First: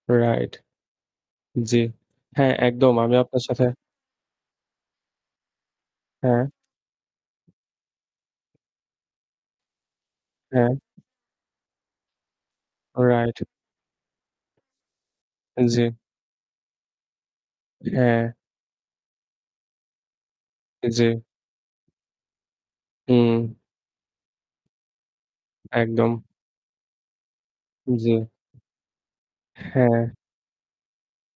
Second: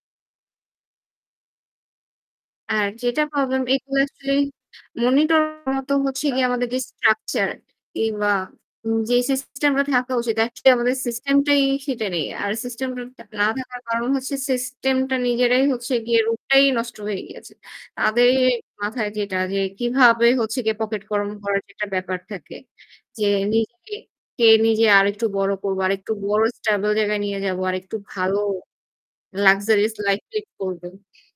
Right। জি। হ্যাঁ, আর একদম আমি যেটা আপনার problem, সাথে এইগুলা actually monitor মতো হচ্ছে গিয়ে হ্যাঁ। আমাদের যে structure কিংবা উম যেই system-টা থাকা উচিত actually হ্যাঁ। আমাদের system-টাই সেটা নেই। আর system-টা তা Right। না থাকার কারণ হচ্ছে system-টা নিজেরাই অ্যা জি। হচ্ছে গিয়ে রূপটাই নষ্ট হয়ে গিয়েছে, তাদে হ্যাঁ। মাথায় যেটা যে, কিভাবে হচ্ছে গিয়ে pocket জি। গরম করার যে একটা ব্যাপার থাকে যে, হুম। "নিজেকে কে নিজে আরেকটু বড় করব, আরেকটু একদম। বড় stable জায়গায় নিয়ে যাব, আরেকটু জি। ভালো luxurious হ্যাঁ। life lead করবেন।"